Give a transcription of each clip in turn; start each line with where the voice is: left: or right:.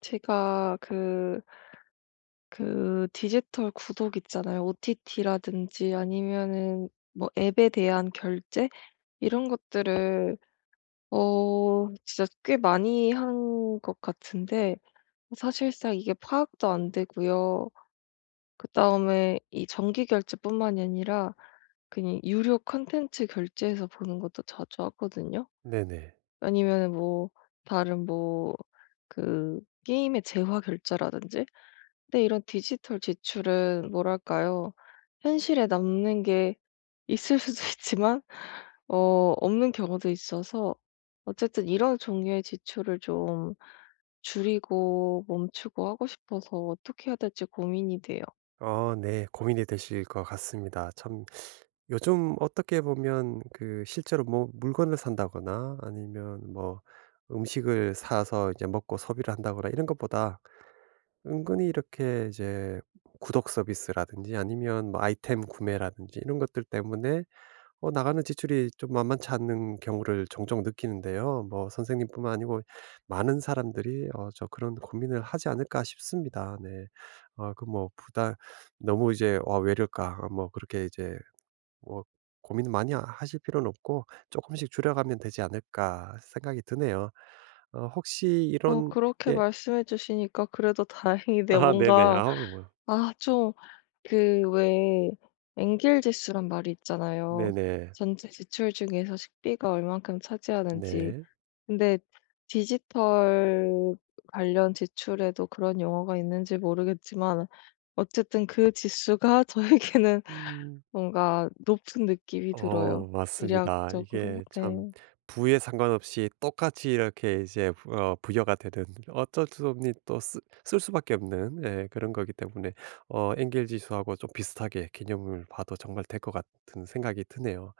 left: 제가 그 디지털 구독 있잖아요. OTT라든지 아니면은 뭐 앱에 대한 결제 이런 것들을 진짜 꽤 많이 한 것 같은데, 사실상 이게 파악도 안 되고요. 그다음에 이 정기 결제뿐만이 아니라 그냥 유료 컨텐츠 결제해서 보는 것도 자주 하거든요.
right: 네네.
left: 아니면은 뭐 다른 뭐 그 게임의 재화 결제라든지. 근데 이런 디지털 지출은 뭐랄까요? 현실에 남는 게 있을 수도 있지만 없는 경우도 있어서, 어쨌든 이런 종류의 지출을 좀 줄이고 멈추고 하고 싶어서 어떻게 해야 될지 고민이 돼요.
right: 네. 고민이 되실 것 같습니다. 참 요즘 어떻게 보면 그 실제로 뭐 물건을 산다거나 아니면 뭐 음식을 사서 이제 먹고 소비를 한다거나 이런 것보다 은근히 이렇게 이제 구독 서비스라든지 아니면 뭐 아이템 구매라든지 이런 것들 때문에 나가는 지출이 좀 만만치 않은 경우를 종종 느끼는데요. 뭐 선생님뿐만 아니고 많은 사람들이 그런 고민을 하지 않을까 싶습니다. 네. 그 뭐 부담 너무 이제 '와 왜 이럴까?' 아 뭐 그렇게 이제 뭐 고민 많이 하실 필요는 없고 조금씩 줄여가면 되지 않을까.' 생각이 드네요. 혹시 이런
left: 그렇게
right: 게
left: 말씀해 주시니까 그래도 다행이네요.
right: 아 네네.
left: 뭔가
right: 아우 뭐
left: 좀 그 왜 엥겔 지수란 말이 있잖아요.
right: 네네.
left: 전체 지출 중에서 식비가 얼만큼 차지하는지.
right: 네.
left: 근데 디지털 관련 지출에도 그런 용어가 있는지 모르겠지만, 어쨌든 그 지수가 저에게는
right: 음.
left: 뭔가 높은 느낌이 들어요.
right: 맞습니다.
left: 대략적으로.
right: 이게 참
left: 네.
right: 부에 상관없이 똑같이 이렇게 이제 부 어 부여가 되는 어쩔 수 없니 또 쓸 수밖에 없는 예 그런 거기 때문에 엔겔 지수하고 좀 비슷하게 개념을 봐도 정말 될 것 같은 생각이 드네요.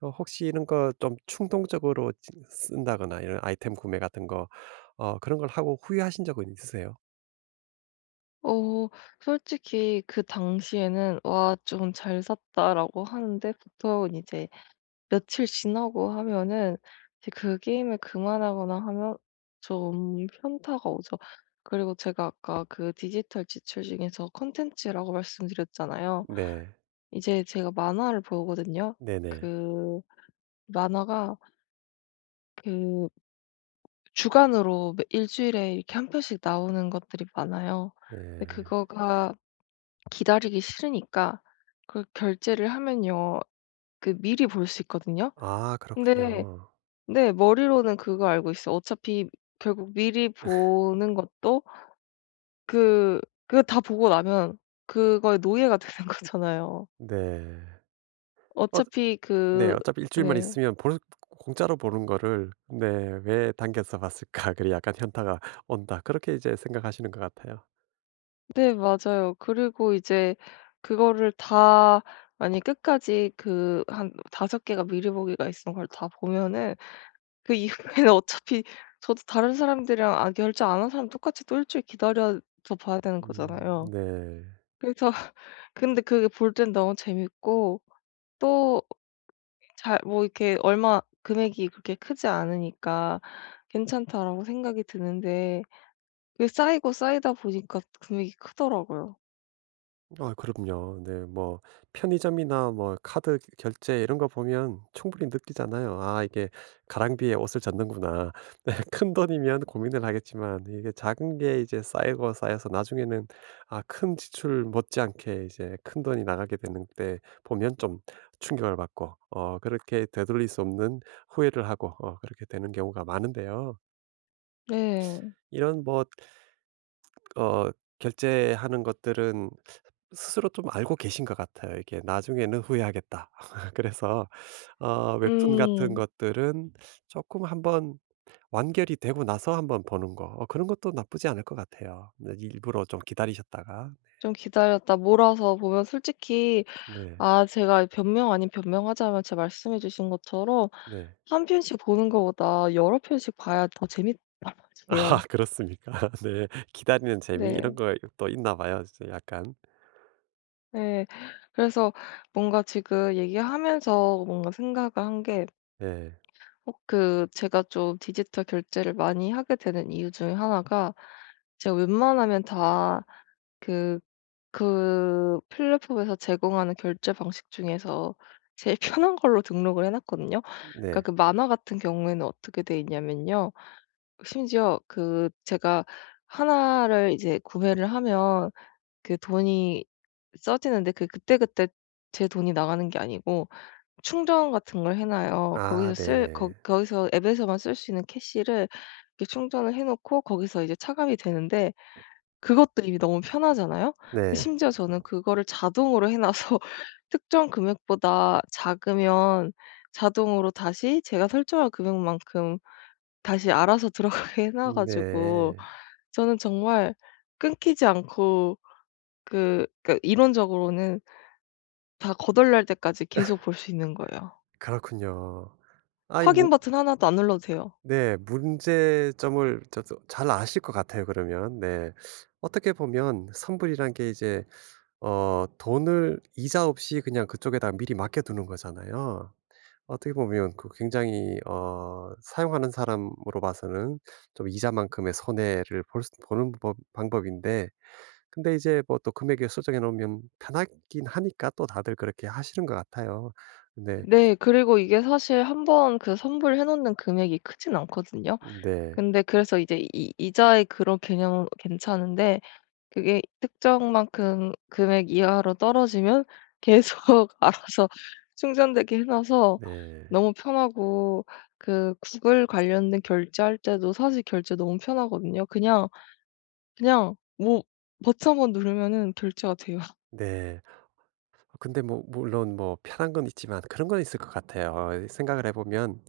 right: 혹시 이런 거 좀 충동적으로 지 쓴다거나 이런 아이템 구매 같은 거 그런 걸 하고 후회하신 적은 있으세요?
left: 어 솔직히 그 당시에는 '와, 좀 잘 샀다.'라고 하는데, 보통은 이제 며칠 지나고 하면은 이제 그 게임을 그만하거나 하면 좀 현타가 오죠. 그리고 제가 아까 그 디지털 지출 중에서 콘텐츠라고 말씀드렸잖아요.
right: 네.
left: 이제 제가 만화를 보거든요.
right: 네네.
left: 그 만화가 그 주간으로, 매 일주일에 이렇게 한 편씩 나오는 것들이 많아요. 근데
right: 예.
left: 그거가 기다리기 싫으니까 그 결제를 하면요, 그 미리 볼 수 있거든요.
right: 아
left: 근데
right: 그렇군요.
left: 네, 머리로는 그거 알고 있어요. 어차피 결국 미리 보는 것도, 그 그거 다 보고 나면 그거에 노예가 되는 거잖아요.
right: 네. 어
left: 어차피
right: 네.
left: 그.
right: 어차피 일 주일만
left: 네.
right: 있으면 볼 공짜로 보는 거를 네 '왜 당겨서 봤을까.' 그래 약간 '현타가 온다.' 그렇게 이제 생각하시는 것 같아요.
left: 네, 맞아요. 그리고 이제 그거를 다, 만약에 끝까지 그한섯 개가 미리 보기가 있는 걸 다 보면은 그 이후에는 어차피 저도 다른 사람들이랑, 결제 안 한 사람 똑같이 또 일 주일 기다려서 봐야 되는 거잖아요.
right: 네.
left: 그래서 근데 그게 볼 땐 너무 재밌고, 또 잘 뭐 이렇게 얼마 금액이 그렇게 크지 않으니까 괜찮다라고 생각이 드는데, 그게 쌓이고 쌓이다 보니까 금액이 크더라고요.
right: 아 그럼요. 네. 뭐 편의점이나 뭐 카드 결제 이런 거 보면 충분히 느끼잖아요. '아 이게 가랑비에 옷을 젖는구나.' 큰 돈이면 고민을 하겠지만 이게 작은 게 이제 쌓이고 쌓여서 나중에는 아, 큰 지출 못지않게 이제 큰 돈이 나가게 되는 때 보면 좀 충격을 받고 어, 그렇게 되돌릴 수 없는 후회를 하고 어, 그렇게 되는 경우가 많은데요.
left: 네.
right: 이런 뭐 어, 결제하는 것들은 스스로 좀 알고 계신 것 같아요. 이게 나중에는 후회하겠다. 그래서 어, 웹툰 같은
left: 음.
right: 것들은 조금 한번 완결이 되고 나서 한번 보는 거 그런 것도 나쁘지 않을 것 같아요. 네 일부러 좀 기다리셨다가.
left: 좀 기다렸다 몰아서 보면 솔직히,
right: 네.
left: 제가 변명 아닌 변명하자면, 제가 말씀해 주신 것처럼
right: 네.
left: 한 편씩 보는 거보다 여러 편씩 봐야 더 재밌단
right: 아
left: 말이에요.
right: 그렇습니까? 네. 기다리는 재미 이런
left: 네.
right: 거 또 있나 봐요 진짜 약간.
left: 네, 그래서 뭔가 지금 얘기하면서 뭔가 생각을 한게,
right: 네.
left: 그 제가 좀 디지털 결제를 많이 하게 되는 이유 중에 하나가, 제가 웬만하면 다 그 그 플랫폼에서 제공하는 결제 방식 중에서 제일 편한 걸로 등록을 해 놨거든요. 그러니까
right: 네.
left: 그 만화 같은 경우에는 어떻게 돼 있냐면요, 심지어 그 제가 하나를 이제 구매를 하면 그 돈이 써지는데, 그 그때그때 제 돈이 나가는 게 아니고 충전 같은 걸 해 놔요.
right: 아
left: 거기서 쓸 거,
right: 네.
left: 거기서 앱에서만 쓸 수 있는 캐시를 이렇게 충전을 해 놓고, 거기서 이제 차감이 되는데, 그것도 이미 너무 편하잖아요. 근데
right: 네.
left: 심지어 저는 그거를 자동으로 해 놔서 특정 금액보다 작으면 자동으로 다시 제가 설정한 금액만큼 다시 알아서 들어가게 해놔 가지고,
right: 네.
left: 저는 정말 끊기지 않고 그 이론적으로는 다 거덜날 때까지 계속 볼 수 있는 거예요.
right: 그렇군요. 아이
left: 확인
right: 뭐
left: 버튼 하나도 안 눌러도 돼요.
right: 네 문제점을 저도 잘 아실 것 같아요 그러면. 네. 어떻게 보면 선불이란 게 이제 돈을 이자 없이 그냥 그쪽에다 미리 맡겨 두는 거잖아요. 어떻게 보면 그 굉장히 사용하는 사람으로 봐서는 좀 이자만큼의 손해를 볼 수 보는 법 방법인데 근데 이제 뭐 또 금액이 수정해 놓으면 편하긴 하니까 또 다들 그렇게 하시는 것 같아요. 근데
left: 네. 그리고 이게 사실 한번 그 선불해 놓는 금액이 크진 않거든요.
right: 네.
left: 근데 그래서 이제 이 이자의 그런 개념은 괜찮은데, 그게 특정만큼 금액 이하로 떨어지면 계속 알아서 충전되게 해 놔서
right: 네.
left: 너무 편하고, 그 구글 관련된 결제할 때도 사실 결제 너무 편하거든요. 그냥 뭐 버튼 한번 누르면은 결제가 돼요.
right: 네. 근데 뭐 물론 뭐 편한 건 있지만 그런 건 있을 것 같아요. 생각을 해 보면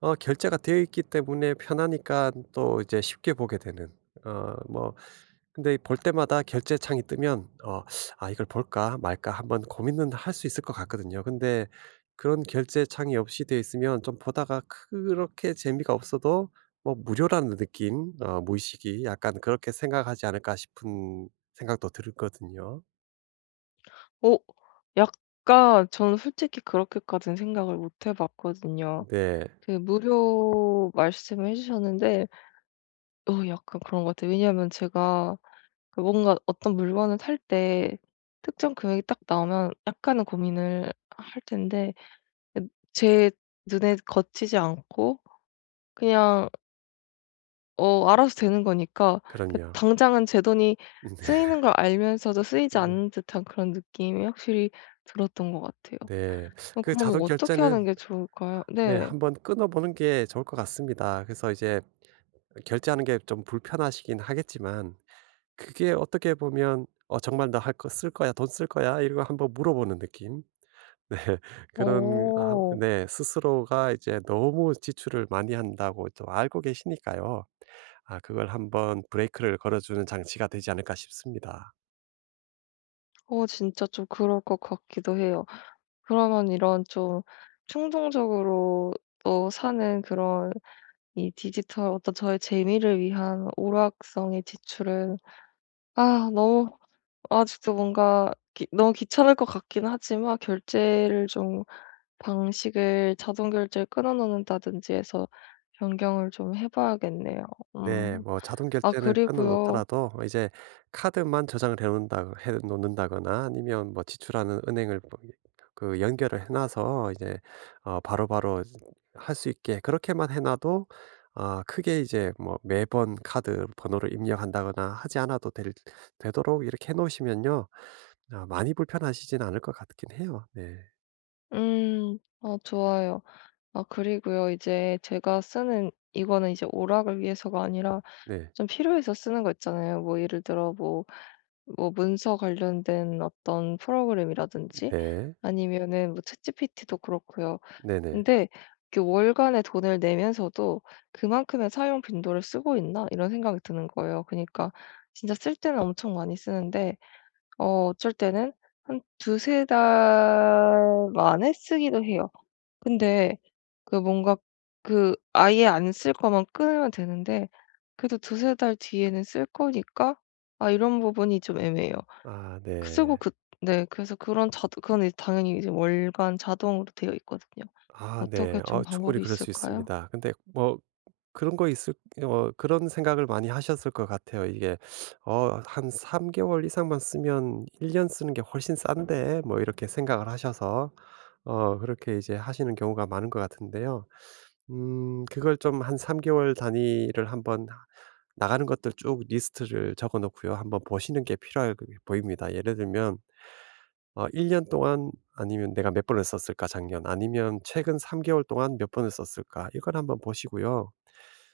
right: 결제가 되어 있기 때문에 편하니까 또 이제 쉽게 보게 되는. 뭐 근데 볼 때마다 결제 창이 뜨면 어 '아 이걸 볼까 말까.' 한번 고민은 할 수 있을 것 같거든요. 근데 그런 결제 창이 없이 되어 있으면 좀 보다가 그렇게 재미가 없어도 뭐 '무료라는 느낌 무의식이 약간 그렇게 생각하지 않을까.' 싶은 생각도 들거든요.
left: 어 약간 저는 솔직히 그렇게까지는 생각을 못해 봤거든요.
right: 네.
left: 그 무료 말씀을 해 주셨는데, 약간 그런 것 같아요. 왜냐하면 제가 그 뭔가 어떤 물건을 살 때 특정 금액이 딱 나오면 약간은 고민을 할 텐데, 그 제 눈에 거치지 않고 그냥 알아서 되는 거니까, 그
right: 그럼요.
left: 당장은 제 돈이
right: 네.
left: 쓰이는 걸 알면서도 쓰이지
right: 네.
left: 않는 듯한 그런 느낌이 확실히 들었던 것 같아요.
right: 네. 그
left: 그러면
right: 자동
left: 어떻게 하는
right: 결제는
left: 게 좋을까요?
right: 네.
left: 네.
right: 한번 끊어 보는 게 좋을 것 같습니다. 그래서 이제 결제하는 게 좀 불편하시긴 하겠지만 그게 어떻게 보면 정말 나 할 거 쓸 거야. 돈 쓸 거야.' 이런 거 한번 물어보는 느낌. 네. 그런 하
left: 어.
right: 네. 스스로가 이제 너무 지출을 많이 한다고 또 알고 계시니까요. 아 그걸 한번 브레이크를 걸어 주는 장치가 되지 않을까 싶습니다.
left: 진짜 좀 그럴 것 같기도 해요. 그러면 이런 좀 충동적으로 또 사는 그런, 이 디지털 어떤 저의 재미를 위한 오락성의 지출은, 너무 아직도 뭔가 너무 귀찮을 것 같긴 하지만, 결제를 좀, 방식을, 자동 결제를 끊어 놓는다든지 해서 변경을 좀 해 봐야겠네요.
right: 네.
left: 음.
right: 뭐 자동
left: 아
right: 결제는 끊어
left: 그리고요.
right: 놓더라도 이제 카드만 저장을 해 놓는다거나 아니면 뭐 지출하는 은행을 뭐 이 그 연결을 해 놔서 이제 바로바로 할 수 있게 그렇게만 해 놔도 아 크게 이제 뭐 매번 카드 번호를 입력한다거나 하지 않아도 될 되도록 이렇게 해 놓으시면요. 아 많이 불편하시진 않을 것 같긴 해요. 네.
left: 음 아, 좋아요. 아 그리고요. 이제 제가 쓰는 이거는 이제 오락을 위해서가 아니라
right: 네.
left: 좀 필요해서 쓰는 거 있잖아요. 뭐 예를 들어 뭐 문서 관련된 어떤 프로그램이라든지,
right: 네.
left: 아니면은 뭐 챗GPT도 그렇고요.
right: 네네.
left: 근데 그 월간의 돈을 내면서도 '그만큼의 사용 빈도를 쓰고 있나?' 이런 생각이 드는 거예요. 그니까 러 진짜 쓸 때는 엄청 많이 쓰는데, 어쩔 때는 한 두세 달 만에 쓰기도 해요. 근데 그 뭔가, 그 아예 안 쓸 거만 끊으면 되는데, 그래도 두세 달 뒤에는 쓸 거니까, 이런 부분이 좀 애매해요.
right: 아
left: 그 쓰고
right: 네.
left: 그. 네, 그래서 그런 자동, 그건 이제 당연히 이제 월간 자동으로 되어 있거든요.
right: 아
left: 어떻게
right: 네.
left: 좀
right: 충분히
left: 방법이
right: 그럴 수
left: 있을까요?
right: 있습니다. 근데 뭐 그런 거 있을 그런 생각을 많이 하셨을 것 같아요. 이게 한 3 개월 이상만 쓰면 1년 쓰는 게 훨씬 싼데 뭐 이렇게 생각을 하셔서 그렇게 이제 하시는 경우가 많은 것 같은데요. 그걸 좀 한 3 개월 단위를 한번 하 나가는 것들 쭉 리스트를 적어 놓고요. 한번 보시는 게 필요해 보입니다. 예를 들면 1 년 동안 아니면 '내가 몇 번을 썼을까 작년.' 아니면 '최근 3 개월 동안 몇 번을 썼을까.' 이걸 한번 보시고요.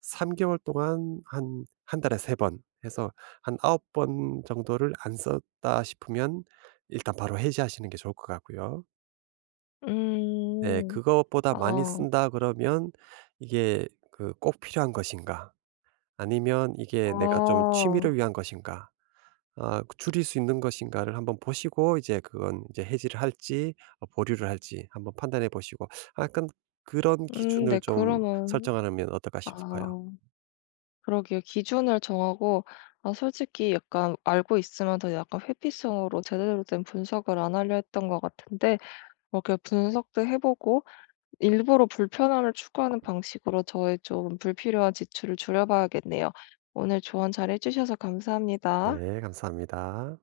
right: 3 개월 동안 한 한 달에 3번 해서 한 9번 정도를 안 썼다 싶으면 일단 바로 해지하시는 게 좋을 것 같고요. 네.
left: 음.
right: 그것보다 많이
left: 아.
right: 쓴다 그러면 이게 그 꼭 필요한 것인가? 아니면 이게 내가 좀
left: 아.
right: 취미를 위한 것인가? 아 그 줄일 수 있는 것인가를 한번 보시고 이제 그건 이제 해지를 할지 보류를 할지 한번 판단해 보시고 아 약간 그런 기준을
left: 네,
right: 좀
left: 그러면
right: 설정하면 어떨까
left: 아,
right: 싶어요.
left: 그러게요. 기준을 정하고, 솔직히 약간, 알고 있으면 더 약간 회피성으로 제대로 된 분석을 안 하려 했던 것 같은데, 그렇게 분석도 해 보고 일부러 불편함을 추구하는 방식으로 저의 좀 불필요한 지출을 줄여 봐야겠네요. 오늘 조언 잘해 주셔서 감사합니다.
right: 네. 감사합니다.